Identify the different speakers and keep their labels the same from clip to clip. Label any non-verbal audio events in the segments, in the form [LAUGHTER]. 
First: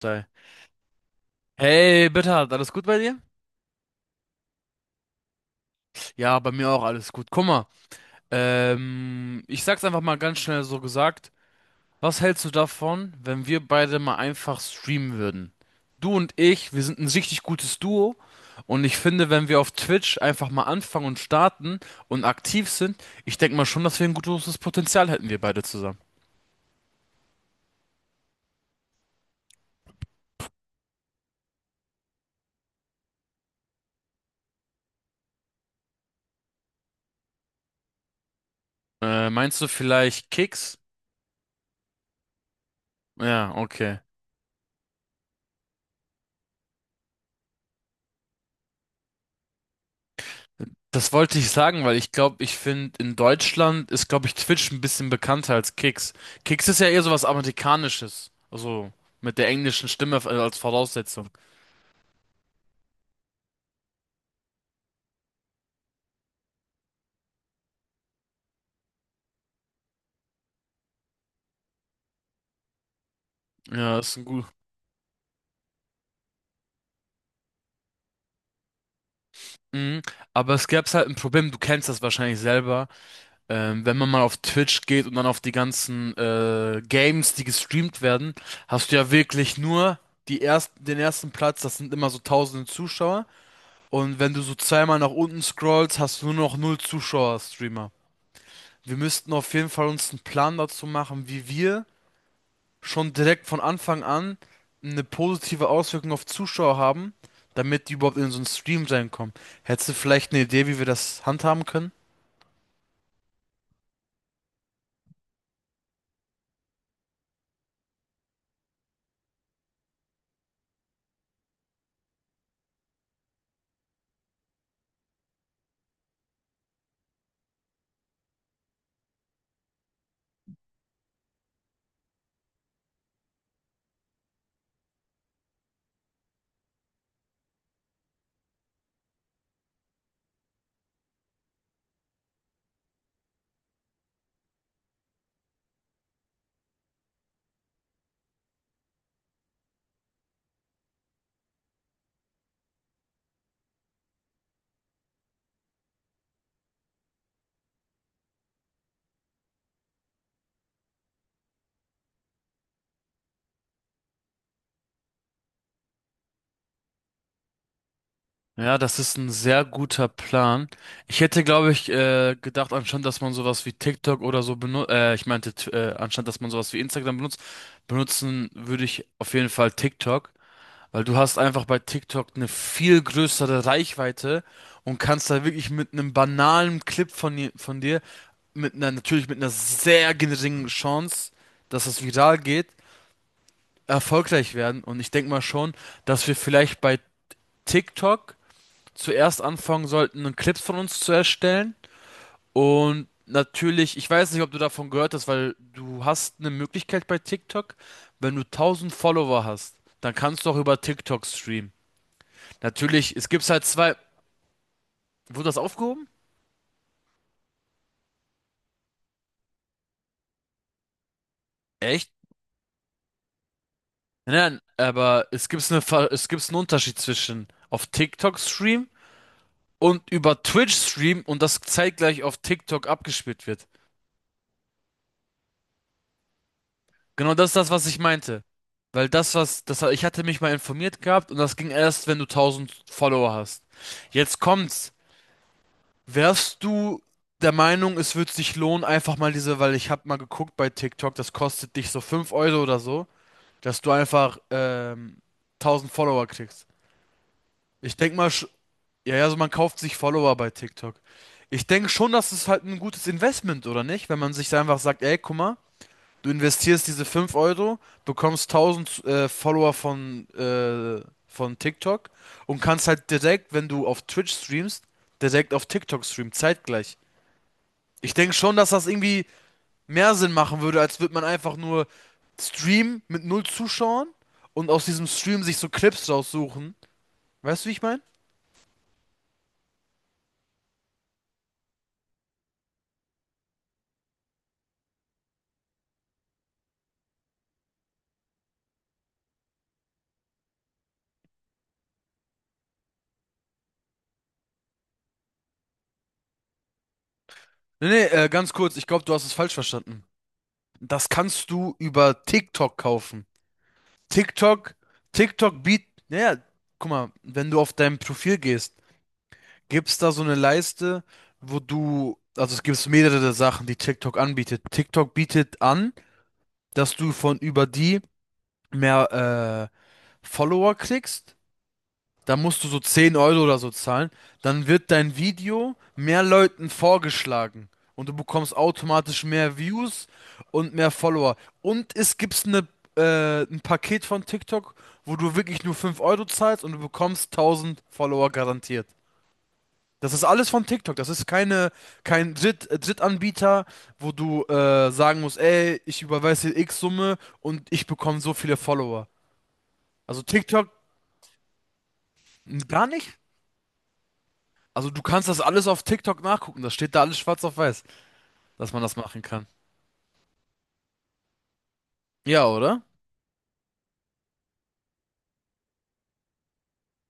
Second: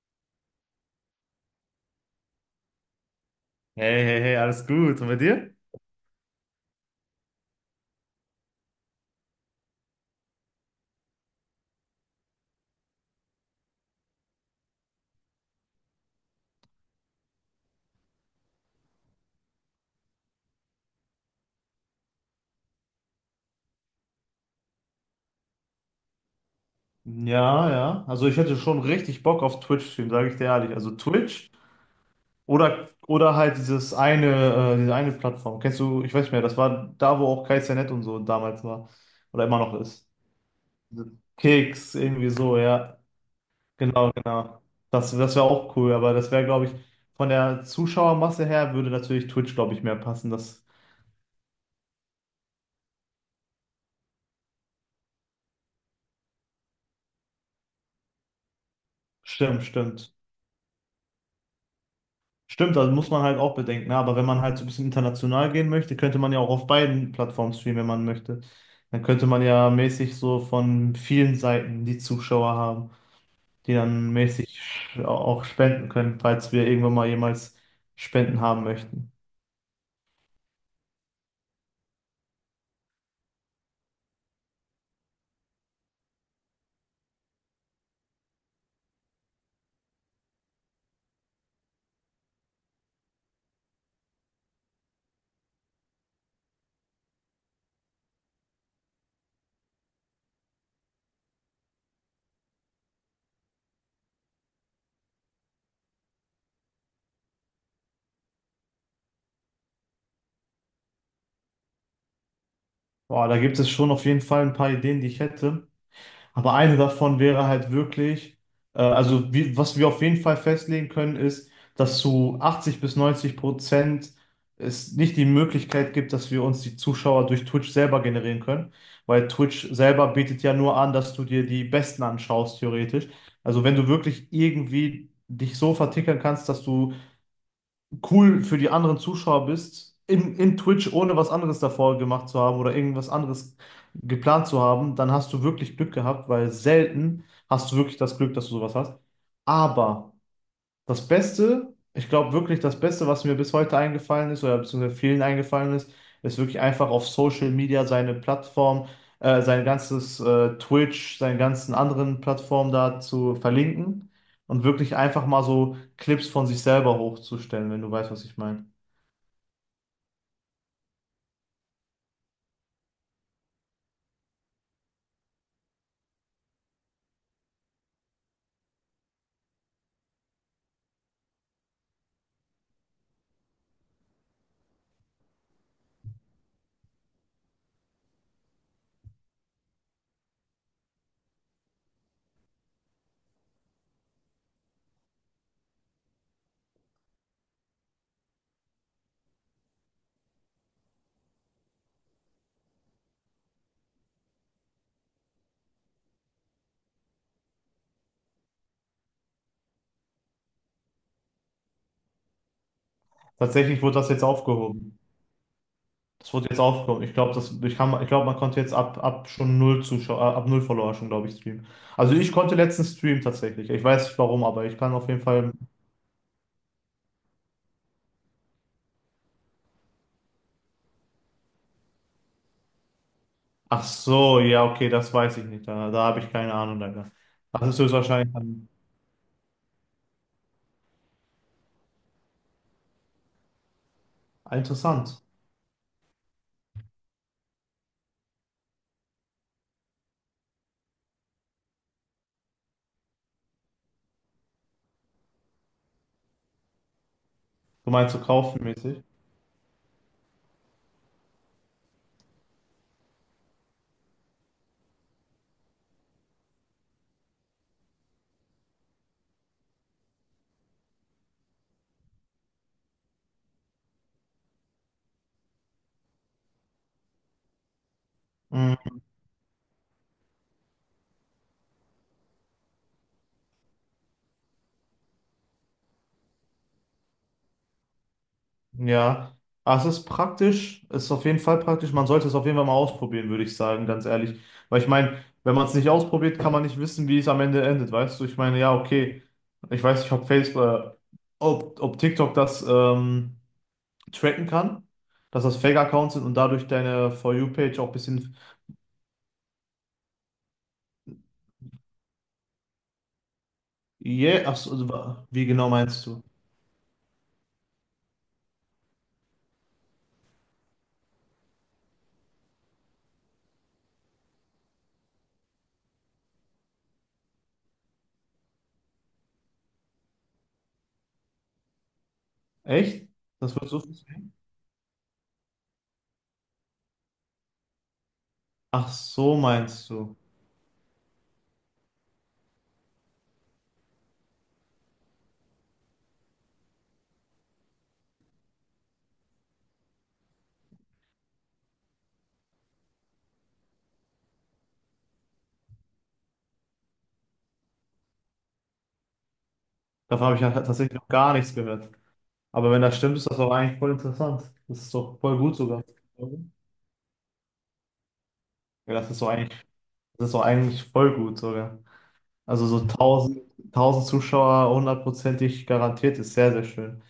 Speaker 1: Sei. Hey, Bernhard, alles gut bei dir?
Speaker 2: Hey, hey, hey, alles gut. Und bei dir?
Speaker 1: Ja, bei mir auch alles gut. Guck mal, ich sag's einfach mal ganz schnell so gesagt. Was hältst du davon, wenn wir beide mal einfach streamen würden? Du und ich, wir sind ein richtig gutes Duo, und ich finde, wenn wir auf Twitch einfach mal anfangen und starten und aktiv sind, ich denke mal schon, dass wir ein gutes Potenzial hätten, wir beide zusammen.
Speaker 2: Ja, ja. Also ich hätte schon richtig Bock auf Twitch-Stream, sage ich dir ehrlich. Also Twitch oder halt diese eine Plattform. Kennst du, ich weiß nicht mehr, das war da, wo auch KZNet und so damals war. Oder immer
Speaker 1: Meinst du
Speaker 2: noch ist.
Speaker 1: vielleicht Kicks?
Speaker 2: Keks, irgendwie so, ja.
Speaker 1: Ja, okay.
Speaker 2: Genau, genau. Das wäre auch cool, aber das wäre, glaube ich, von der Zuschauermasse her würde natürlich Twitch, glaube ich, mehr passen. Das
Speaker 1: Das wollte ich sagen, weil ich glaube, ich finde, in Deutschland ist, glaube ich, Twitch ein bisschen bekannter als Kicks. Kicks ist ja eher so was Amerikanisches. Also mit der
Speaker 2: stimmt,
Speaker 1: englischen
Speaker 2: stimmt.
Speaker 1: Stimme als Voraussetzung.
Speaker 2: Stimmt, also muss man halt auch bedenken, ne? Aber wenn man halt so ein bisschen international gehen möchte, könnte man ja auch auf beiden Plattformen streamen, wenn man möchte. Dann könnte man ja mäßig so von vielen Seiten die Zuschauer haben, die
Speaker 1: Ja,
Speaker 2: dann
Speaker 1: ist ein gut.
Speaker 2: mäßig auch spenden können, falls wir irgendwann mal jemals Spenden haben möchten.
Speaker 1: Mhm. Aber es gäbe halt ein Problem, du kennst das wahrscheinlich selber. Wenn man mal auf Twitch geht und dann auf die ganzen Games, die gestreamt werden, hast du ja wirklich nur den ersten Platz, das sind immer so tausende Zuschauer. Und wenn du so zweimal nach unten scrollst, hast du nur noch null Zuschauer-Streamer. Wir müssten auf jeden Fall uns einen Plan dazu machen, wie wir schon direkt von Anfang an eine positive Auswirkung auf Zuschauer haben, damit die überhaupt in so einen Stream reinkommen. Hättest du vielleicht eine Idee, wie wir das handhaben können?
Speaker 2: Boah, da gibt es schon auf jeden Fall ein paar Ideen, die ich hätte. Aber eine davon wäre halt wirklich, was wir auf jeden Fall festlegen können, ist, dass zu 80 bis 90% es nicht die Möglichkeit gibt, dass wir uns die Zuschauer durch Twitch selber generieren können, weil Twitch selber bietet ja nur an, dass du dir die Besten anschaust, theoretisch. Also wenn du wirklich irgendwie dich so vertickern kannst, dass du cool für die anderen Zuschauer bist, in Twitch, ohne was anderes davor gemacht zu haben oder irgendwas anderes geplant zu haben, dann hast du wirklich Glück gehabt, weil selten hast du wirklich das Glück, dass du sowas hast. Aber das Beste, ich glaube wirklich, das Beste, was mir bis heute eingefallen ist oder beziehungsweise vielen eingefallen ist, ist wirklich einfach auf Social Media seine Plattform, sein ganzes Twitch, seine ganzen anderen Plattformen da zu verlinken und wirklich einfach mal so Clips von sich selber hochzustellen, wenn du weißt, was ich meine.
Speaker 1: Ja, das ist ein sehr guter Plan. Ich hätte, glaube ich, gedacht, anstatt dass man sowas wie TikTok oder so benutzt, ich meinte, anstatt dass man sowas wie Instagram benutzt, benutzen würde ich auf jeden Fall TikTok. Weil du hast einfach bei TikTok eine viel größere Reichweite und kannst da wirklich mit einem banalen Clip von, von dir, natürlich mit einer sehr geringen Chance, dass es viral geht, erfolgreich werden. Und ich denke mal schon, dass wir vielleicht bei TikTok zuerst anfangen sollten, Clips von uns zu erstellen. Und natürlich, ich weiß nicht, ob du davon gehört hast, weil du hast eine Möglichkeit bei TikTok: wenn du 1000 Follower hast, dann kannst du auch über TikTok streamen. Natürlich, es gibt's halt
Speaker 2: Tatsächlich wurde
Speaker 1: zwei.
Speaker 2: das jetzt aufgehoben.
Speaker 1: Wurde das aufgehoben?
Speaker 2: Das wurde jetzt aufgehoben. Ich glaube, ich glaube, man konnte jetzt ab schon null Zuschauer, ab null Follower schon, glaube ich, streamen.
Speaker 1: Echt?
Speaker 2: Also ich konnte letztens streamen tatsächlich. Ich weiß nicht warum,
Speaker 1: Nein, nein,
Speaker 2: aber ich kann auf jeden
Speaker 1: aber
Speaker 2: Fall.
Speaker 1: es gibt's einen Unterschied zwischen auf TikTok Stream und über Twitch Stream, und das zeitgleich auf TikTok abgespielt wird.
Speaker 2: Ach so, ja, okay, das weiß ich nicht. Da habe ich keine Ahnung davon.
Speaker 1: Genau das ist
Speaker 2: Das
Speaker 1: das,
Speaker 2: ist
Speaker 1: was ich
Speaker 2: höchstwahrscheinlich
Speaker 1: meinte.
Speaker 2: dann
Speaker 1: Weil ich hatte mich mal informiert gehabt, und das ging erst, wenn du 1000 Follower hast. Jetzt
Speaker 2: ah,
Speaker 1: kommt's.
Speaker 2: interessant.
Speaker 1: Wärst du der Meinung, es wird sich lohnen? Einfach mal diese, weil ich hab mal geguckt bei TikTok, das kostet dich so 5 Euro oder so, dass du einfach 1000 Follower kriegst.
Speaker 2: Du
Speaker 1: Ich
Speaker 2: meinst
Speaker 1: denke
Speaker 2: so
Speaker 1: mal,
Speaker 2: kaufenmäßig?
Speaker 1: ja, ja, also man kauft sich Follower bei TikTok. Ich denke schon, das ist halt ein gutes Investment, oder nicht? Wenn man sich da einfach sagt: ey, guck mal, du investierst diese 5 Euro, bekommst 1000 Follower von TikTok, und kannst halt direkt, wenn du auf Twitch streamst, direkt auf TikTok streamen, zeitgleich. Ich denke schon, dass
Speaker 2: Mm,
Speaker 1: das irgendwie mehr Sinn machen würde, als würde man einfach nur streamen mit null Zuschauern und aus diesem Stream sich so Clips raussuchen. Weißt du, wie ich meine?
Speaker 2: ja. Ah, es ist praktisch, es ist auf jeden Fall praktisch. Man sollte es auf jeden Fall mal ausprobieren, würde ich sagen, ganz ehrlich. Weil ich meine, wenn man es nicht ausprobiert, kann man nicht wissen, wie es am Ende endet, weißt du? Ich meine, ja, okay. Ich weiß nicht, ob Facebook, ob TikTok das tracken kann, dass das Fake-Accounts sind und dadurch deine For You-Page auch
Speaker 1: Nee,
Speaker 2: ein
Speaker 1: nee,
Speaker 2: bisschen.
Speaker 1: ganz kurz, ich glaube, du hast es falsch verstanden. Das kannst du über TikTok kaufen.
Speaker 2: Yeah, ach so,
Speaker 1: TikTok,
Speaker 2: also, wie
Speaker 1: TikTok
Speaker 2: genau
Speaker 1: bietet,
Speaker 2: meinst du?
Speaker 1: naja, guck mal, wenn du auf dein Profil gehst, gibt's da so eine Leiste, also es gibt mehrere Sachen, die TikTok anbietet. TikTok bietet an, dass du von über die mehr Follower kriegst. Da musst du so
Speaker 2: Echt?
Speaker 1: 10 Euro
Speaker 2: Das
Speaker 1: oder
Speaker 2: wird
Speaker 1: so
Speaker 2: so viel
Speaker 1: zahlen.
Speaker 2: sein?
Speaker 1: Dann wird dein Video mehr Leuten vorgeschlagen, und du bekommst
Speaker 2: Ach,
Speaker 1: automatisch
Speaker 2: so
Speaker 1: mehr
Speaker 2: meinst
Speaker 1: Views
Speaker 2: du.
Speaker 1: und mehr Follower. Und es gibt ein Paket von TikTok, wo du wirklich nur 5 Euro zahlst und du bekommst 1000 Follower garantiert. Das ist alles von TikTok. Das ist keine, kein Dritt, Drittanbieter, wo du sagen musst: ey, ich überweise dir X Summe und ich bekomme so viele Follower. Also
Speaker 2: Davon habe ich ja
Speaker 1: TikTok
Speaker 2: tatsächlich noch gar nichts gehört. Aber wenn
Speaker 1: gar
Speaker 2: das stimmt,
Speaker 1: nicht?
Speaker 2: ist das doch eigentlich voll interessant. Das
Speaker 1: Also
Speaker 2: ist
Speaker 1: du
Speaker 2: doch
Speaker 1: kannst
Speaker 2: voll
Speaker 1: das
Speaker 2: gut
Speaker 1: alles auf
Speaker 2: sogar.
Speaker 1: TikTok
Speaker 2: Ja,
Speaker 1: nachgucken. Das steht da alles schwarz auf weiß, dass man das
Speaker 2: das
Speaker 1: machen
Speaker 2: ist doch
Speaker 1: kann.
Speaker 2: eigentlich, das ist doch eigentlich voll gut sogar.
Speaker 1: Ja,
Speaker 2: Also
Speaker 1: oder?
Speaker 2: so 1000, 1000 Zuschauer hundertprozentig garantiert ist sehr, sehr schön.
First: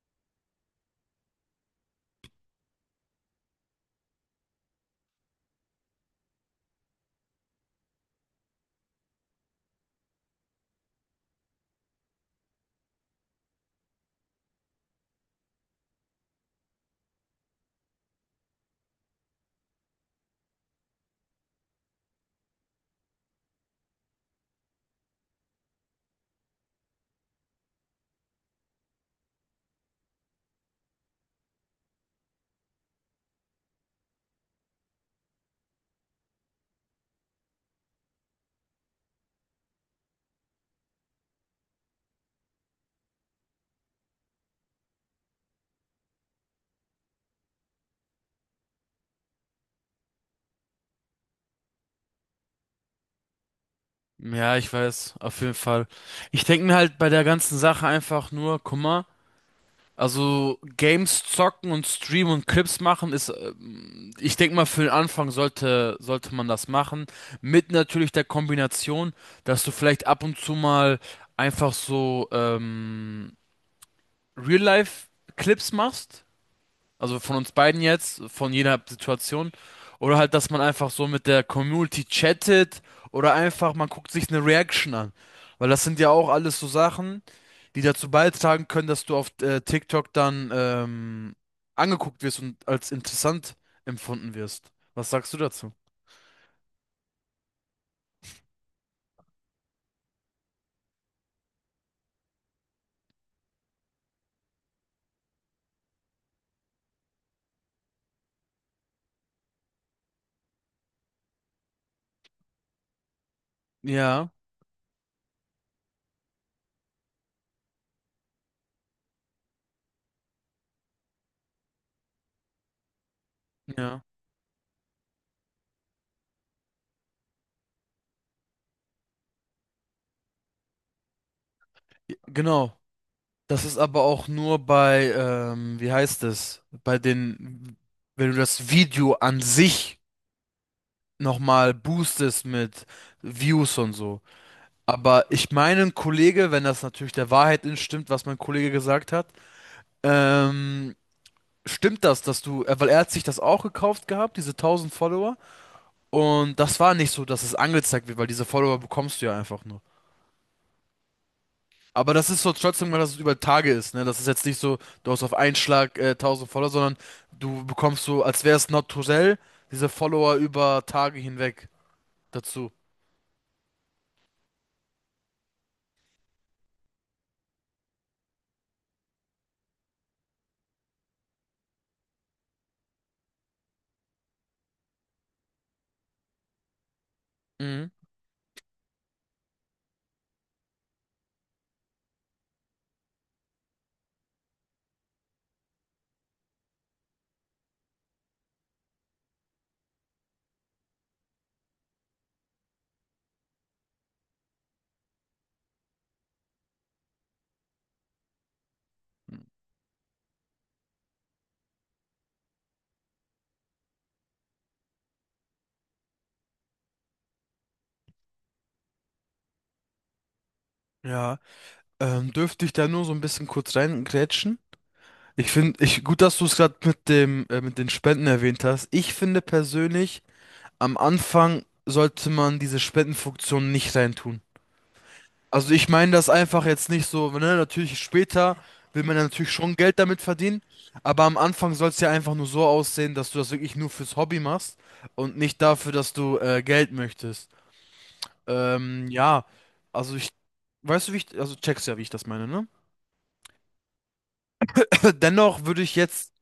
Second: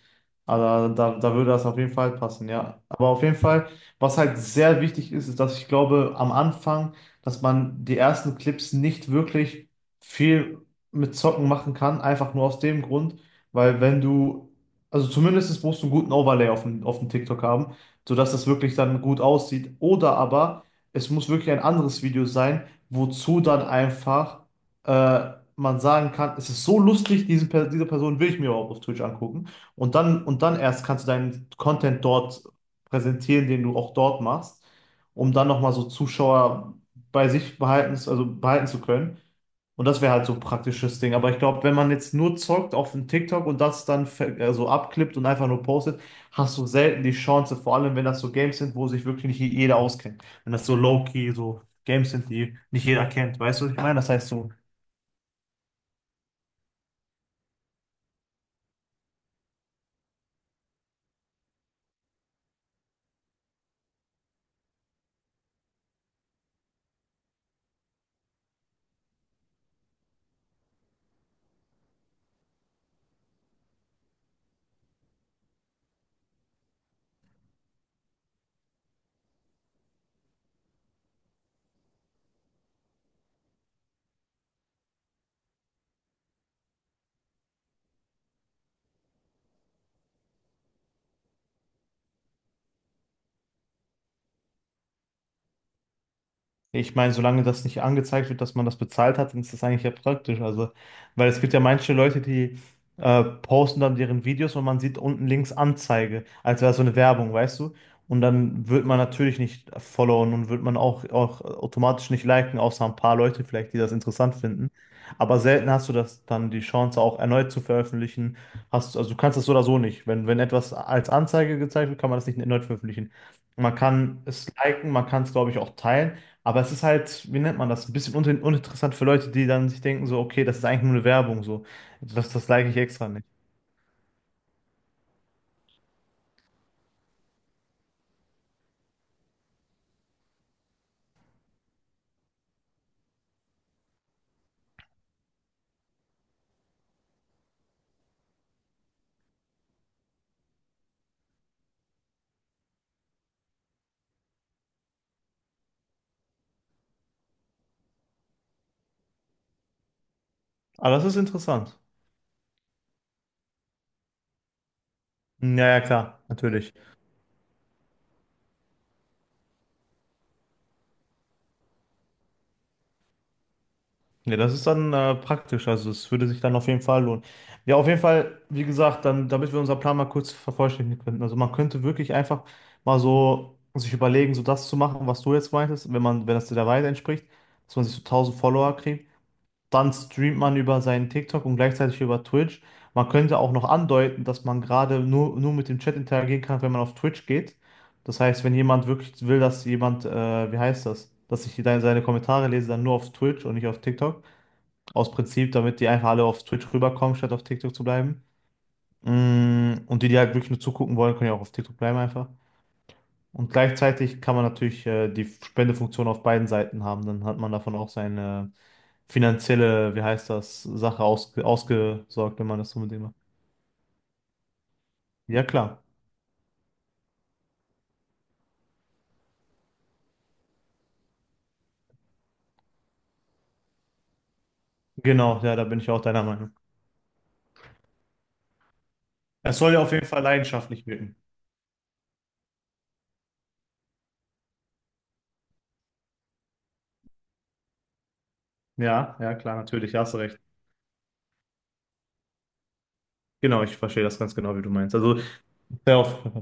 Speaker 2: Also da würde das auf jeden Fall passen, ja. Aber auf jeden Fall, was halt sehr wichtig ist, ist, dass ich glaube, am Anfang, dass man die ersten Clips nicht wirklich viel mit Zocken machen kann, einfach nur aus dem Grund, weil wenn du, also zumindest musst du einen guten Overlay auf dem TikTok haben, sodass das wirklich dann gut aussieht. Oder aber es muss wirklich ein anderes Video sein, wozu dann einfach man sagen kann, es ist so lustig, diese Person will ich mir überhaupt auf Twitch angucken. Und dann erst kannst du deinen Content dort präsentieren, den du auch dort machst, um dann nochmal so Zuschauer bei sich behalten, also behalten zu können. Und das wäre halt so ein praktisches Ding. Aber ich glaube, wenn man jetzt nur zockt auf dem TikTok und das dann so abklippt und einfach nur postet, hast du selten die Chance, vor allem wenn das so Games sind, wo sich wirklich nicht jeder auskennt. Wenn das so low-key, so Games sind, die nicht jeder kennt. Weißt du, was ich meine? Das heißt so.
Speaker 1: Ja, ich weiß, auf jeden Fall. Ich denke mir halt bei der ganzen Sache einfach nur: guck mal, also Games zocken und streamen und Clips machen ist, ich denke mal, für den Anfang sollte man das machen. Mit natürlich der Kombination, dass du vielleicht ab und zu mal einfach so Real-Life-Clips machst. Also von uns beiden jetzt, von jeder Situation. Oder halt, dass man einfach so mit der Community chattet oder einfach man guckt sich eine Reaction an. Weil das sind ja auch alles so Sachen, die dazu beitragen können, dass du auf TikTok dann angeguckt wirst und als interessant empfunden wirst. Was sagst du dazu?
Speaker 2: Ich meine, solange das nicht angezeigt wird, dass man das bezahlt hat, dann ist das eigentlich ja praktisch. Also, weil es gibt ja manche Leute, die posten dann deren Videos und man sieht unten links Anzeige, als wäre so eine Werbung, weißt du? Und dann wird man natürlich nicht followen und wird man auch automatisch nicht liken, außer ein paar Leute vielleicht, die das
Speaker 1: Ja,
Speaker 2: interessant finden. Aber selten hast du das dann die Chance, auch erneut zu veröffentlichen. Also du kannst das so oder so nicht. Wenn etwas als Anzeige gezeigt wird, kann man das nicht erneut veröffentlichen. Man
Speaker 1: ja,
Speaker 2: kann es liken, man kann es, glaube ich, auch teilen. Aber es ist halt, wie nennt man das, ein bisschen un uninteressant für Leute, die dann sich denken, so, okay, das ist eigentlich nur eine Werbung, so.
Speaker 1: Ja,
Speaker 2: Das like
Speaker 1: genau.
Speaker 2: ich extra nicht.
Speaker 1: Das ist aber auch nur bei, wie heißt es, bei den, wenn du das Video an sich nochmal boostest mit Views und so. Aber ich meine, ein Kollege, wenn das natürlich der Wahrheit entstimmt, was mein Kollege gesagt hat, ähm, stimmt das, weil er hat sich das auch gekauft gehabt, diese 1000 Follower. Und das war nicht so, dass es angezeigt wird, weil diese Follower bekommst du ja einfach nur.
Speaker 2: Aber das ist interessant.
Speaker 1: Aber das ist so trotzdem mal, dass es über Tage ist, ne? Das ist jetzt nicht so, du hast auf einen
Speaker 2: Hm, ja, ja,
Speaker 1: Schlag
Speaker 2: klar,
Speaker 1: 1000 Follower,
Speaker 2: natürlich.
Speaker 1: sondern du bekommst so, als wäre es naturell, diese Follower über Tage hinweg dazu.
Speaker 2: Ja, das ist dann praktisch, also es würde sich dann auf jeden Fall lohnen. Ja, auf jeden Fall, wie gesagt, dann, damit wir unseren Plan mal kurz vervollständigen könnten. Also man könnte wirklich einfach mal so sich überlegen, so das zu machen, was du jetzt meintest, wenn das der Wahrheit entspricht, dass man
Speaker 1: Mhm.
Speaker 2: sich so 1000 Follower kriegt. Dann streamt man über seinen TikTok und gleichzeitig über Twitch. Man könnte auch noch andeuten, dass man gerade nur mit dem Chat interagieren kann, wenn man auf Twitch geht. Das heißt, wenn jemand wirklich will, dass jemand, wie heißt das, dass ich seine Kommentare lese, dann nur auf Twitch und nicht auf TikTok. Aus Prinzip, damit die einfach alle auf Twitch rüberkommen, statt auf TikTok zu bleiben. Und die, die halt wirklich nur zugucken wollen, können ja auch auf TikTok bleiben einfach. Und gleichzeitig kann man natürlich die Spendefunktion auf beiden Seiten haben. Dann hat man davon auch seine finanzielle, wie heißt das, Sache
Speaker 1: Ja.
Speaker 2: ausge ausgesorgt, wenn man
Speaker 1: Dürfte
Speaker 2: das
Speaker 1: ich
Speaker 2: so
Speaker 1: da
Speaker 2: mit dem
Speaker 1: nur so
Speaker 2: macht.
Speaker 1: ein bisschen kurz reingrätschen?
Speaker 2: Ja,
Speaker 1: Ich finde,
Speaker 2: klar.
Speaker 1: gut, dass du es gerade mit mit den Spenden erwähnt hast. Ich finde persönlich, am Anfang sollte man diese Spendenfunktion nicht reintun.
Speaker 2: Genau, ja, da
Speaker 1: Also
Speaker 2: bin
Speaker 1: ich
Speaker 2: ich auch
Speaker 1: meine
Speaker 2: deiner
Speaker 1: das
Speaker 2: Meinung.
Speaker 1: einfach jetzt nicht so, ne, natürlich später will man ja natürlich
Speaker 2: Es soll
Speaker 1: schon
Speaker 2: ja auf
Speaker 1: Geld
Speaker 2: jeden
Speaker 1: damit
Speaker 2: Fall
Speaker 1: verdienen,
Speaker 2: leidenschaftlich wirken.
Speaker 1: aber am Anfang soll es ja einfach nur so aussehen, dass du das wirklich nur fürs Hobby machst und nicht dafür, dass du Geld möchtest.
Speaker 2: Ja, ja,
Speaker 1: Ja,
Speaker 2: klar, natürlich, hast
Speaker 1: also
Speaker 2: du
Speaker 1: ich,
Speaker 2: recht.
Speaker 1: weißt du, wie ich, also checkst ja, wie ich das meine, ne? [LAUGHS]
Speaker 2: Genau, ich verstehe das ganz genau, wie du meinst. Also,
Speaker 1: [CLEARS THROAT] Dennoch würde ich
Speaker 2: sehr auf.
Speaker 1: jetzt.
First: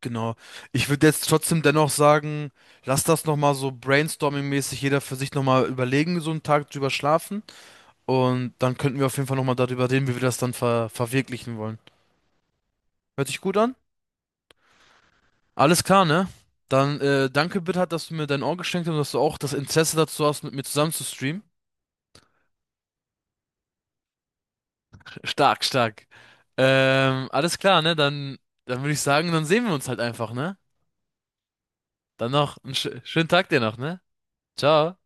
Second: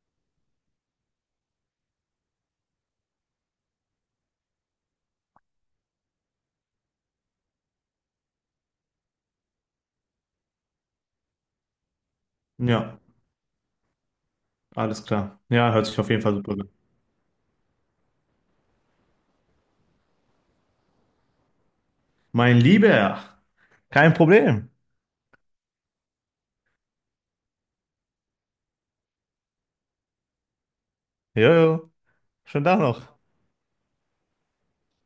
Speaker 1: Genau. Ich würde jetzt trotzdem dennoch sagen, lass das nochmal so brainstorming-mäßig jeder für sich nochmal überlegen, so einen Tag drüber schlafen. Und dann könnten wir auf jeden Fall nochmal darüber reden, wie wir das dann verwirklichen wollen.
Speaker 2: Ja,
Speaker 1: Hört sich gut an?
Speaker 2: alles klar. Ja,
Speaker 1: Alles
Speaker 2: hört sich
Speaker 1: klar,
Speaker 2: auf jeden
Speaker 1: ne?
Speaker 2: Fall super an.
Speaker 1: Dann danke, Bitter, dass du mir dein Ohr geschenkt hast und dass du auch das Interesse dazu hast, mit mir zusammen zu streamen.
Speaker 2: Mein Lieber, kein Problem.
Speaker 1: Stark, stark. Alles klar, ne? Dann würde ich sagen, dann sehen wir uns halt einfach, ne?
Speaker 2: Jojo,
Speaker 1: Dann noch
Speaker 2: schönen
Speaker 1: einen
Speaker 2: Tag
Speaker 1: sch
Speaker 2: noch.
Speaker 1: schönen Tag dir noch, ne? Ciao.